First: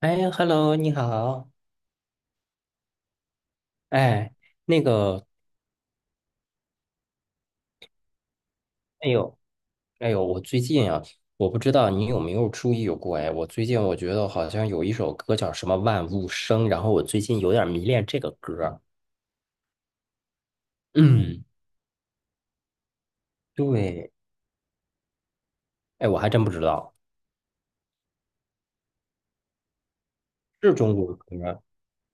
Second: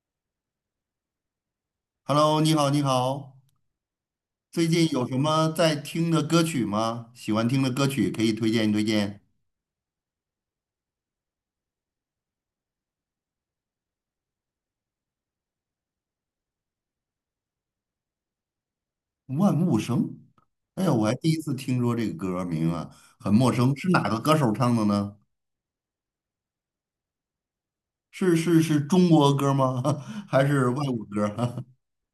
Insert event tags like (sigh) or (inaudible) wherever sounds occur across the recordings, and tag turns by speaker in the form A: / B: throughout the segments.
A: 哎，Hello，你好。
B: Hello，你好，你好，
A: 哎，
B: 最
A: 那
B: 近有什
A: 个，
B: 么在听的歌曲吗？喜欢听的歌曲可以推荐推
A: 哎
B: 荐。
A: 呦，哎呦，我最近啊，我不知道你有没有注意过，哎，我最近我觉得好像有一首歌叫什么《万物生》，然后我最近有点迷恋这个歌儿。
B: 万物生，哎呀，我还第一
A: 嗯，
B: 次听说这个歌名啊，很陌生，是哪
A: 对，
B: 个歌手唱的呢？
A: 哎，我还真不知道，
B: 是中国歌吗？(laughs) 还是
A: 是
B: 外
A: 中
B: 国
A: 国歌。
B: 歌？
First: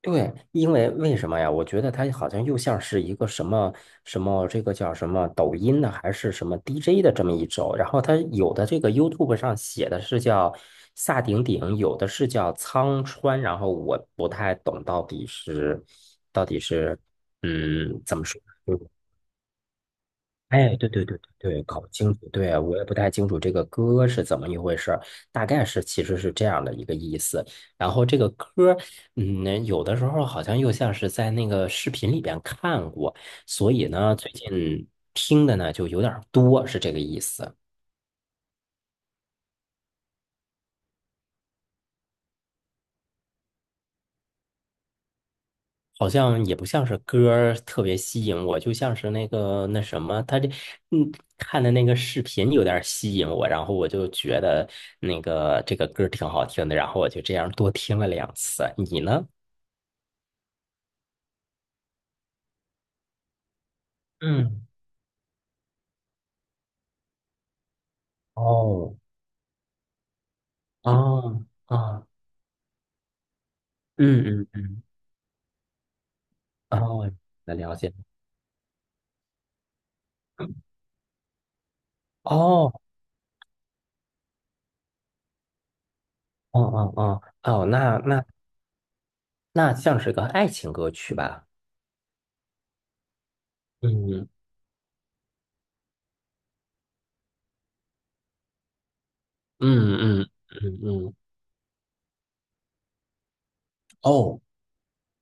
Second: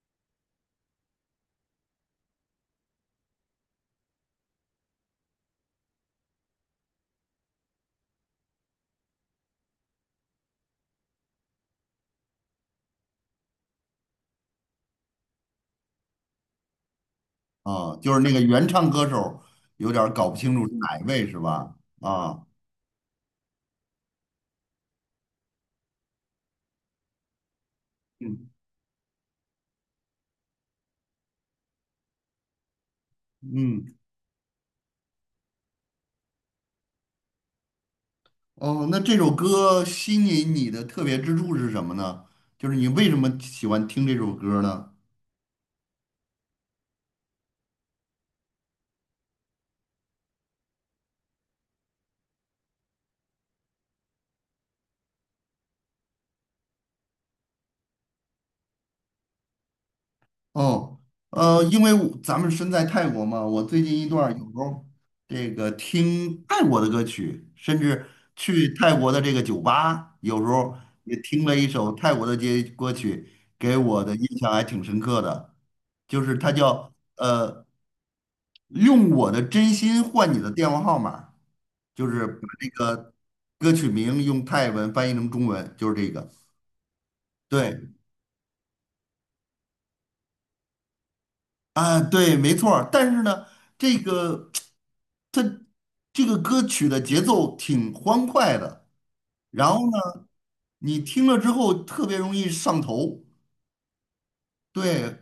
A: 对，因为为什么呀？我觉得它好像又像是一个什么什么，这个叫什么抖音的，还是什么 DJ 的这么一种。然后它有的这个 YouTube 上写的是叫萨顶顶，有的是叫苍川。然后我不太懂到底是，
B: (laughs) 啊，
A: 嗯，
B: 就
A: 怎
B: 是
A: 么
B: 那
A: 说？
B: 个原唱歌手，有点儿搞不清楚是
A: 哎，对
B: 哪一
A: 对对
B: 位是
A: 对对，
B: 吧？
A: 搞不清楚。
B: 啊，
A: 对啊，我也不太清楚这个歌是怎么一回事儿，大概是其实是这样的一个意思。然后这个
B: 嗯
A: 歌，有的时候好像又像是在那个视频里边看过，所以
B: 嗯，
A: 呢，最近听的呢就有点儿多，是这个意思。
B: 哦，那这首歌吸引你的特别之处是什么呢？就是你为什么喜欢听这首歌呢？
A: 好像也不像是歌儿特别吸引我，就像是那个那什么，他这嗯看的那个视频有点儿吸引我，然后我就觉得那个这个歌儿挺好听的，然后我就这样多听了两次。你呢？
B: 哦，因为我咱们身在泰国嘛，我最近一段儿有时
A: 嗯，
B: 候这个听泰国的歌曲，甚至去泰
A: 哦，
B: 国的这个酒吧，有时候也听
A: 哦，
B: 了一首
A: 啊，
B: 泰国的街歌曲，给我的
A: 嗯
B: 印
A: 嗯
B: 象还挺
A: 嗯，
B: 深刻的，就是它叫
A: 哦，那了解。
B: 用我的真心换你的电话
A: (clears throat)
B: 号码，就是把这
A: 哦，
B: 个歌曲名用泰文翻译成中文，就是这个，
A: 哦哦哦哦，
B: 对。
A: 那像是个爱情歌曲吧？
B: 啊，对，没错儿。但是呢，这
A: 嗯
B: 个它这个歌曲的节奏挺欢快的，然后
A: 嗯
B: 呢，
A: 嗯嗯
B: 你
A: 嗯，
B: 听了之后特别容易上头，
A: 哦
B: 对，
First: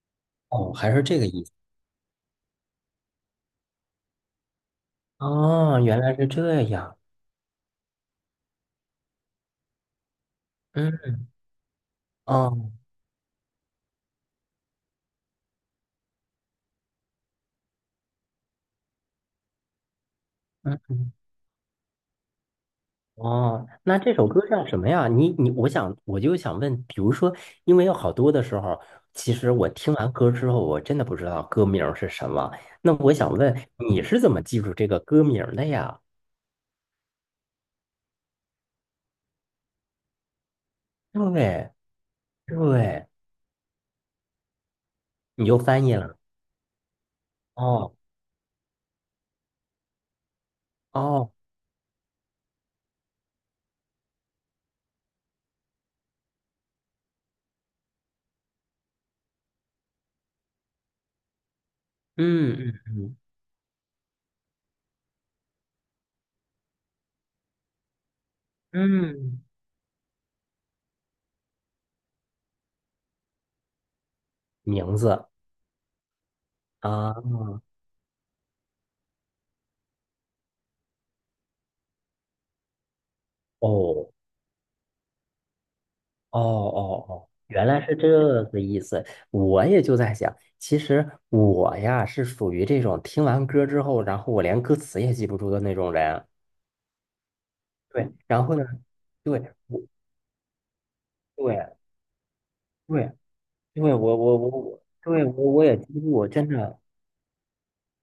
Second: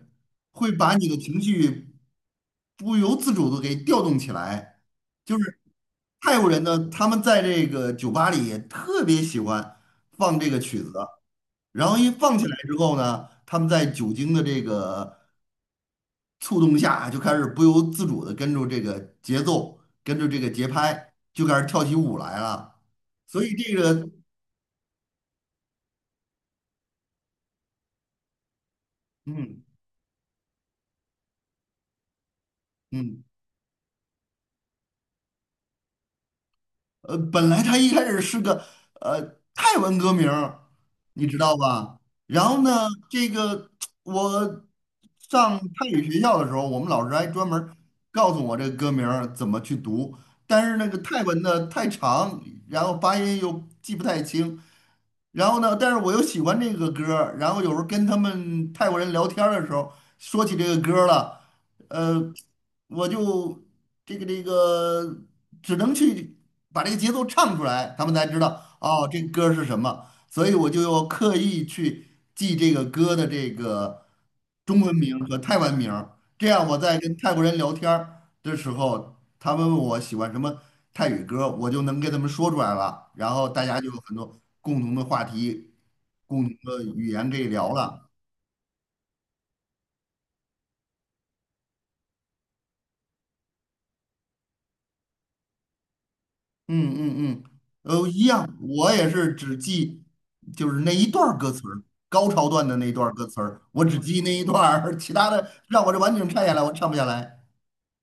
B: 会
A: 哦，还
B: 把
A: 是
B: 你的
A: 这个
B: 情
A: 意思。
B: 绪不由自主的给调动起来。就是
A: 哦，原来是
B: 泰国
A: 这
B: 人呢，
A: 样。
B: 他们在这个酒吧里也特别喜欢放这个曲子，
A: 嗯，
B: 然后一放起来
A: 哦，
B: 之后呢，他们在酒精的这个触动下啊，就开始不由自主的跟着这个节奏，跟着这个节
A: 嗯嗯，
B: 拍，就开始跳起舞来了。所以
A: 哦，
B: 这
A: 那
B: 个，
A: 这首歌叫什么呀？你，我就想问，比如说，因为有好多的时候，其实
B: 嗯
A: 我听完歌之后，我真的不知道歌名儿是什么。那我
B: 嗯，
A: 想问，你是怎么记住这个歌名儿的呀？
B: 本来他一开始是个呃泰文歌名儿你知道
A: 对
B: 吧？然后呢，
A: 对，
B: 这个我
A: 你就
B: 上
A: 翻
B: 泰
A: 译
B: 语
A: 了。
B: 学校的时候，我们老师还专门儿
A: 哦
B: 告诉我这个歌名儿怎么去读，但是那个泰
A: 哦，
B: 文呢太长，然后发音又记不太清。然后呢，但是我又喜欢这个歌儿然后有时候跟他们泰国人聊天儿的时候说起这个歌儿了。呃，
A: 嗯嗯
B: 我
A: 嗯
B: 就这个只能去把这个节奏唱出来，他们才知道哦，这
A: 嗯，
B: 歌儿是什么。所以我就要刻意去记这个歌的这个中文
A: 名
B: 名
A: 字
B: 和泰文名儿这样我在
A: 啊，
B: 跟泰国人聊天儿的时候，他们问我喜欢什么泰语歌，我就能跟他们说出来了，然后大家就有
A: 哦。
B: 很多共同的话题、
A: 哦
B: 共同的
A: 哦
B: 语
A: 哦，
B: 言可以
A: 原
B: 聊
A: 来是这
B: 了。
A: 个意思。我也就在想，其实我呀是属于这种听完歌之后，然后我连歌词也记不住的那种人。
B: 嗯嗯嗯，
A: 对，
B: 一
A: 然后
B: 样，
A: 呢，
B: 我也是
A: 对，
B: 只
A: 我
B: 记就是那一段儿歌词
A: 对
B: 儿，高潮段的那一段
A: 对
B: 儿歌词儿，
A: 因
B: 我
A: 为
B: 只
A: 我
B: 记那
A: 我
B: 一
A: 我
B: 段
A: 我，
B: 儿，(laughs) 其
A: 对
B: 他的
A: 我也
B: 让我
A: 记
B: 这
A: 不
B: 完
A: 住，
B: 整唱
A: 真
B: 下来，我
A: 的。
B: 唱不下来。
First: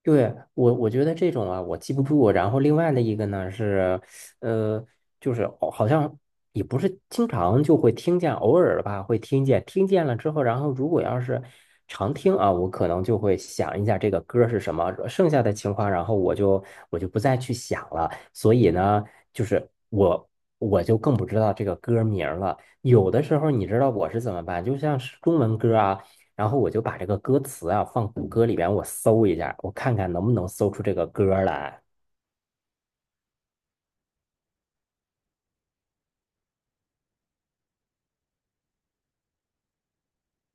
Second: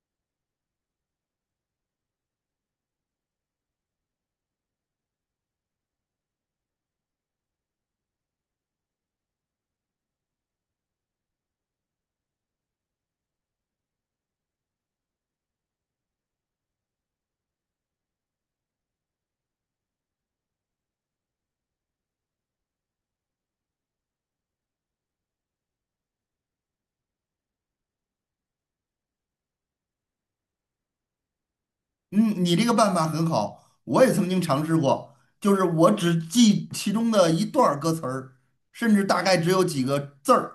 A: 对，我觉得这种啊，我记不住。然后另外的一个呢是，呃，就是好像也不是经常就会听见，偶尔吧会听见。听见了之后，然后如果要是常听啊，我可能就会想一下这个歌是什么。剩下的情况，然后我就不再去想了。所以呢，就是我就更不知道这个歌名儿了。有的时候你知道我是怎么办？就像是中文歌啊。然后我就把这个歌词啊放谷歌里边，我搜一下，我看看能不能搜出这个歌儿来。
B: 嗯，你这个办法很好，我也曾经尝试过，就是我只记其中的一段儿歌词儿，甚至大概只有几个字儿。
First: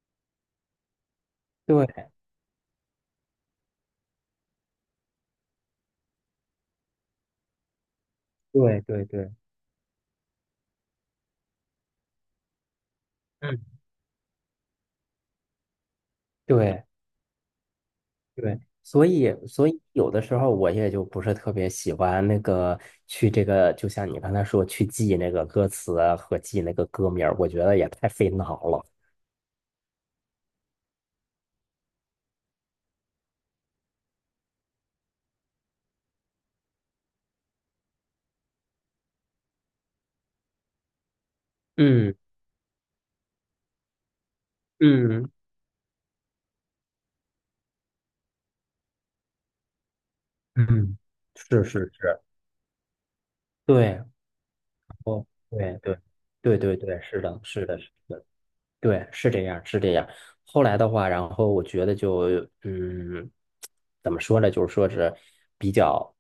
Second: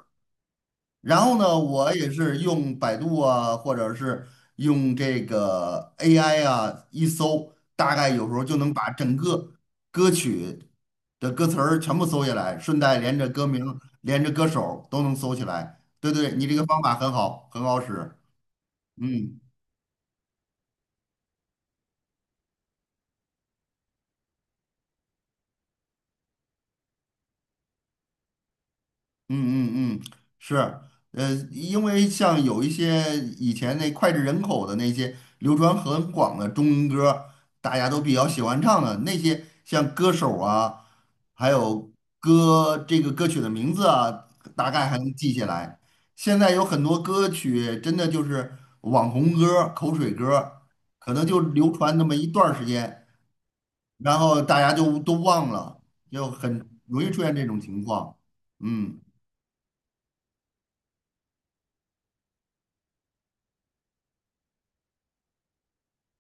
B: 然后呢，我也
A: 对
B: 是用百度啊，或者是用这个 AI 啊，一搜，大概有时候就能
A: 对
B: 把
A: 对
B: 整
A: 对
B: 个歌曲的歌词儿全部搜下来，顺带连着歌名、
A: 嗯
B: 连着歌手都能搜起来。对对，你这个方
A: 对
B: 法很好，很好使。
A: 对，所以
B: 嗯
A: 所以有的时候我也就不是特别喜欢那个去这个，就像你刚才说去记那个歌词啊和记那个歌名儿我觉得也太费脑了。
B: 嗯嗯嗯，是，因为像有一些以前那脍炙人口的那些流传很广的中文歌，大家都比较喜欢唱的那些，像歌手啊，还有
A: 嗯
B: 歌这个歌曲的名字啊，大概还能
A: 嗯
B: 记下来。现在有很多歌曲真的就是网红歌、口水歌，
A: 嗯，
B: 可能就
A: 是
B: 流
A: 是
B: 传那么
A: 是，
B: 一段儿时间，
A: 对，
B: 然后大家就都
A: 哦，
B: 忘
A: 对
B: 了，
A: 对
B: 就
A: 对
B: 很
A: 对对，
B: 容易
A: 是
B: 出现
A: 的，
B: 这种
A: 是的，
B: 情
A: 是
B: 况。
A: 的。
B: 嗯。
A: 对，是这样，是这样。后来的话，然后我觉得就，嗯，怎么说呢？就是说是比较，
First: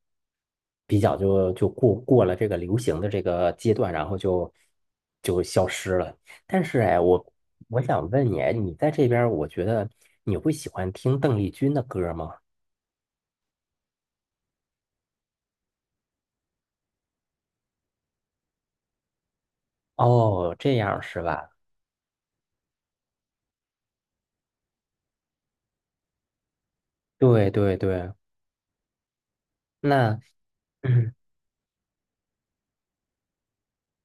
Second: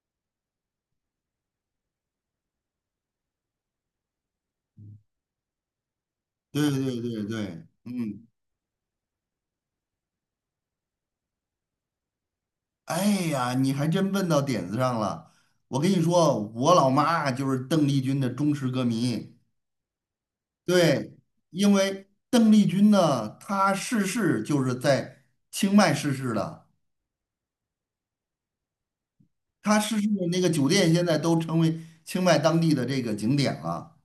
A: 比较就过了这个流行的这个阶段，然后就消失了。但
B: 对
A: 是哎，
B: 对对
A: 我
B: 对，
A: 我想
B: 嗯，
A: 问你，哎你在这边儿我觉得你会喜欢听邓丽君的歌吗？
B: 哎呀，你还真问到点子上了。我跟你说，我老妈就是邓丽君的忠实歌迷。
A: 哦，这样
B: 对，
A: 是吧？
B: 因为邓丽君呢，她逝世就是在清迈逝世的，
A: 对对对，
B: 她逝世
A: 那
B: 的那个酒店现
A: 嗯
B: 在都成为清迈当地的这个景点了。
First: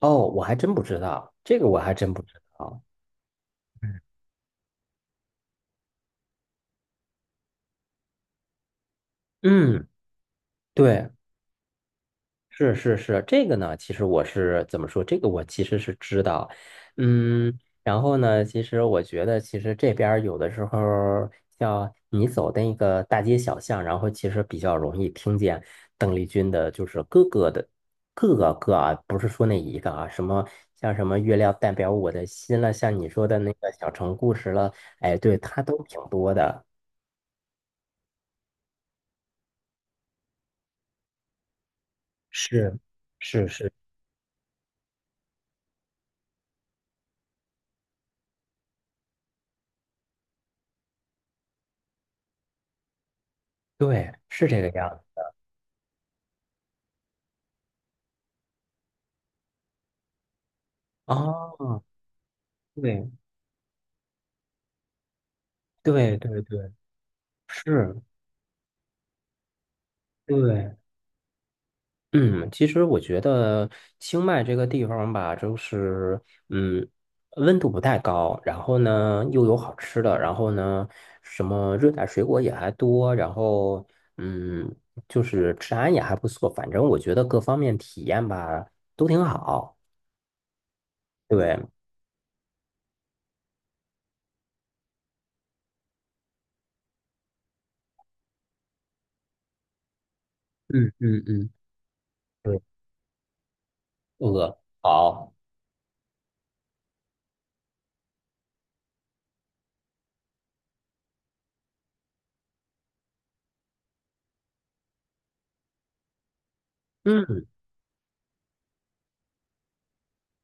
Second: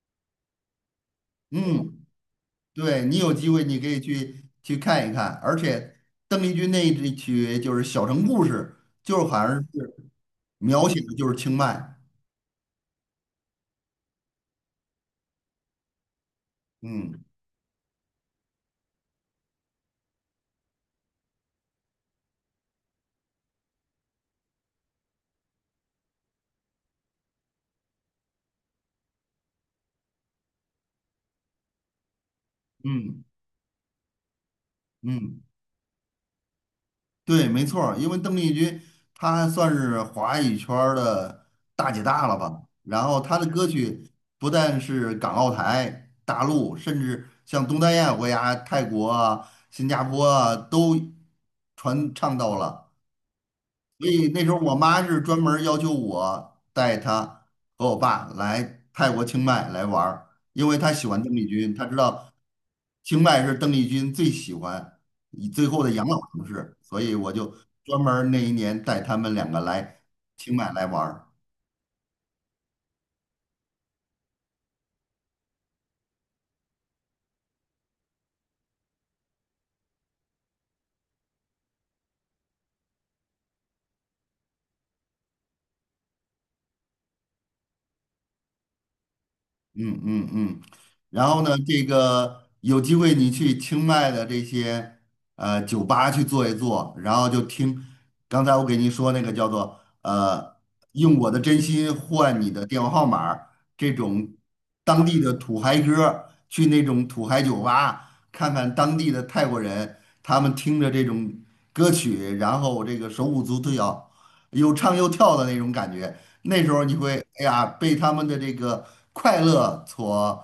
A: 哦，我还真不知道，这个我还
B: 嗯，
A: 真不知道。
B: 对，你有机会你可以去去看一看，而且邓丽君那一支曲就是《小城故事》，就是好像是
A: 嗯，
B: 描写
A: 对。
B: 的就是清迈。
A: 是是是，这个呢，其实我是怎么说？这个我其实是知道，
B: 嗯
A: 嗯，然后呢，其实我觉得，其实这边儿有的时候儿像你走的那个大街小巷，然后其实比较容易听见邓丽君的，就是各个的各个歌啊，不是说那一个啊，什么像什么月亮代表我的心了，像你
B: 嗯
A: 说的那个小城故事了，哎，对，
B: 嗯，
A: 它都挺多的。
B: 对，没错儿因为邓丽君她算是华语圈儿的大姐大了吧，
A: 是
B: 然后她的
A: 是
B: 歌
A: 是，
B: 曲不但是港澳台、大陆，甚至像东南亚国家、泰国啊、新加坡啊，都传唱到了。所
A: 对，
B: 以那
A: 是
B: 时候
A: 这个
B: 我
A: 样
B: 妈是
A: 子。
B: 专门要求我带她和我爸来泰国清迈来玩儿，因为她喜欢邓丽君，
A: 哦，
B: 她知道
A: 对
B: 清迈是邓丽君最喜欢以最后的养
A: 对
B: 老
A: 对
B: 城
A: 对。
B: 市，所以我就专
A: 是，
B: 门儿那一年带他们两个来清迈
A: 对，
B: 来玩儿。
A: 嗯，其实我觉得清迈这个地方吧，就是嗯，温度不太高，然后呢又有好吃的，然后呢什么热带水果也还多，然后嗯，就是治安也还不错，反正我觉得各方面体验吧都挺好。
B: 嗯嗯嗯，然后呢，
A: 对，
B: 这个有机会你去清迈的这些酒吧去坐一坐，然后就听刚才我给您说那个叫做
A: 嗯
B: 用
A: 嗯
B: 我的
A: 嗯，
B: 真心换你
A: 对，
B: 的电话号码儿这种当地的
A: 好，
B: 土嗨歌儿去那种土嗨酒吧看看当地的泰国人，他们听着这种歌曲，然后这个手舞足蹈，又唱又跳的那种感觉。那时候你会，哎
A: 嗯
B: 呀，被他们的这个快乐所，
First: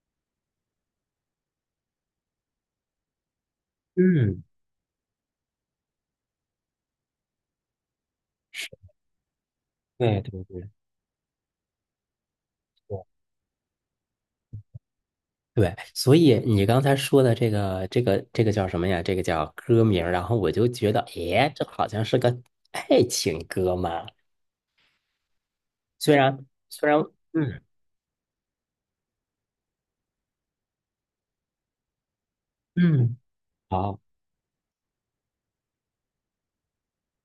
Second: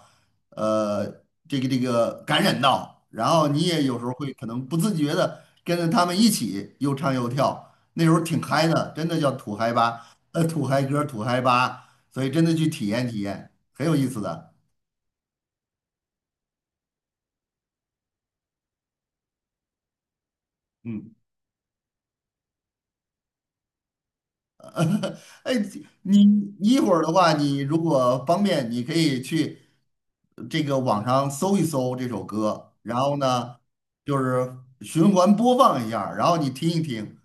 B: 呃，这个感染到，然后你也有时候会
A: 嗯，
B: 可能不自觉的跟着他们一起又唱又跳，那时候挺嗨的，真的叫土嗨吧，
A: 对对
B: 土
A: 对。
B: 嗨歌，土嗨吧，所以真的去体验体验，很有意思的，
A: 对，所以你刚才说的这个叫什么呀？这个叫歌名儿然后我就觉得，
B: 嗯。
A: 诶，这好像是个爱情歌嘛。
B: (laughs) 哎，你你一
A: 虽
B: 会
A: 然，
B: 儿的话，你
A: 嗯
B: 如果方便，你可以去这个网上搜一搜这首歌，然后
A: 嗯，
B: 呢，
A: 好，
B: 就是循环播放一下儿然后你听一听，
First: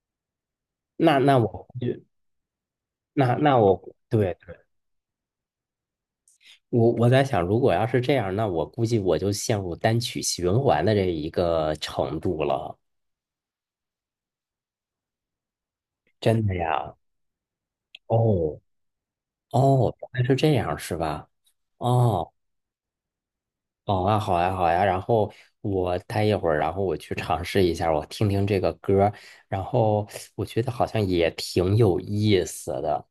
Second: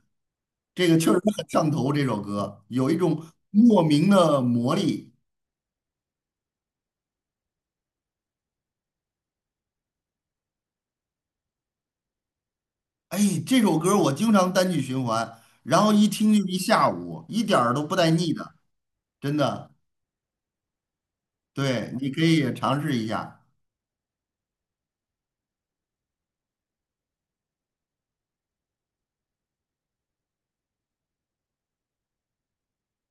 B: 这个确
A: 那
B: 实
A: 那我
B: 很上
A: 估
B: 头。这
A: 计
B: 首歌有一种
A: 那
B: 莫
A: 我
B: 名
A: 对
B: 的
A: 对，
B: 魔力。
A: 我在想，如果要是这样，那我估计我就陷入单曲循环的这一个程度了。
B: 哎，这首歌我经常单曲循环，然后一听就
A: 真的
B: 一下
A: 呀？
B: 午，一点儿都不带腻的，
A: 哦
B: 真的。
A: 哦，原来是这样，是吧？
B: 对，你可
A: 哦。
B: 以尝试一下。
A: 好啊，好呀，好呀。然后我待一会儿，然后我去尝试一下，我听听这个歌儿，然后我觉得好像也挺有意思的。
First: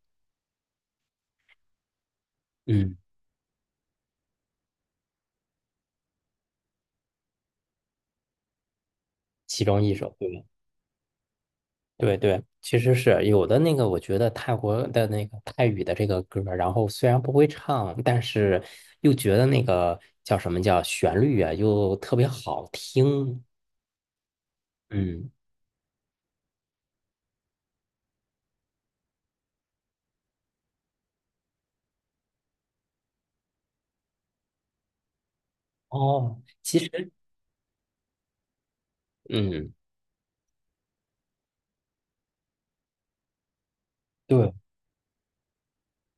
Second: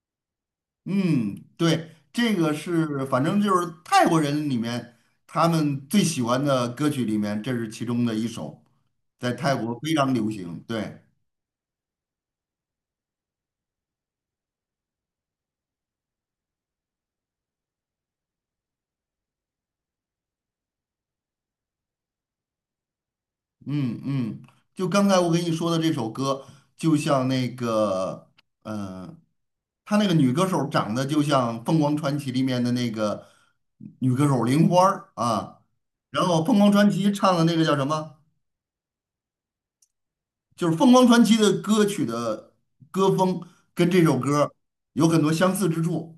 B: 嗯，对，这个
A: 嗯，
B: 是反正就是泰国人里面他们最喜欢的歌曲里面，这是其中的一首，在泰嗯
A: 其
B: 国
A: 中
B: 非
A: 一
B: 常
A: 首，
B: 流
A: 对
B: 行。对，
A: 对对，其实是有的那个，我觉得泰国的那个泰语的这个歌儿，然后虽然不会唱，但是又觉得那个叫什么叫旋律啊，又特别好听。
B: 嗯嗯，就刚才我
A: 嗯，
B: 跟你说的这首歌，就像那个，呃，他那个女歌手长得就像《凤凰传奇》里面的那个女歌手玲花儿啊，然后
A: 哦，
B: 《凤凰
A: 其
B: 传奇》
A: 实，
B: 唱的那个叫什么？
A: 嗯，
B: 就是凤凰传奇的歌曲的歌风跟这首歌
A: 对，
B: 有很多相似之处。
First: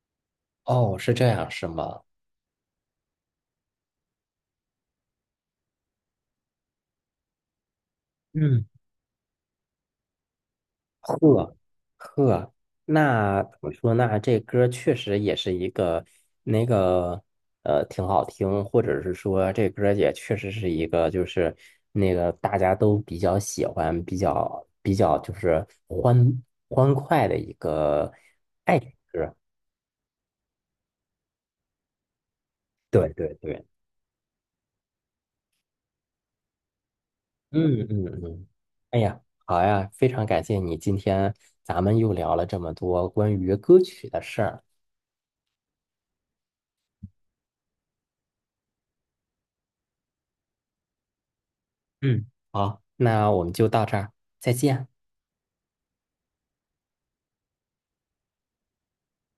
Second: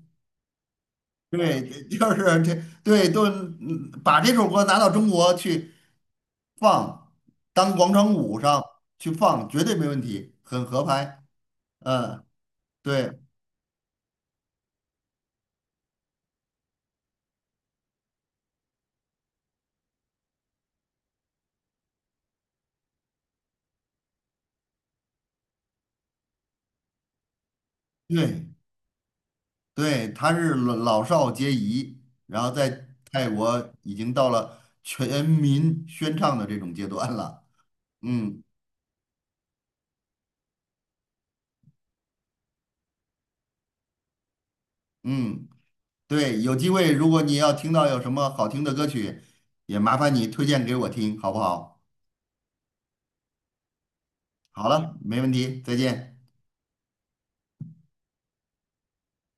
A: 哦，是这样，
B: 对，
A: 是
B: (laughs) 就
A: 吗？
B: 是这，对，都嗯把这首歌拿到中国去放，当广场舞上
A: 嗯。
B: 去放，绝对没问题，很合拍。
A: 呵
B: 嗯，
A: 呵，
B: 对，
A: 那怎么说呢？这歌确实也是一个那个挺好听，或者是说这歌也确实是一个，就是那个大家都比较喜欢、比较就是欢快的一个
B: 对，
A: 爱情歌。
B: 对，他是老老少皆宜，然后在
A: 对
B: 泰
A: 对对，
B: 国已经到了全民宣唱的这种阶段了。
A: 嗯嗯
B: 嗯
A: 嗯，哎呀，好呀，非常感谢你，今天咱们又聊了这么多关于歌曲的事儿。
B: 嗯。对，有机会如果你要听到有什么好听的歌曲，也麻烦你推荐给我听，好不好？
A: 嗯，好，那我们就到这儿，再
B: 好
A: 见。
B: 了，没问题，再见。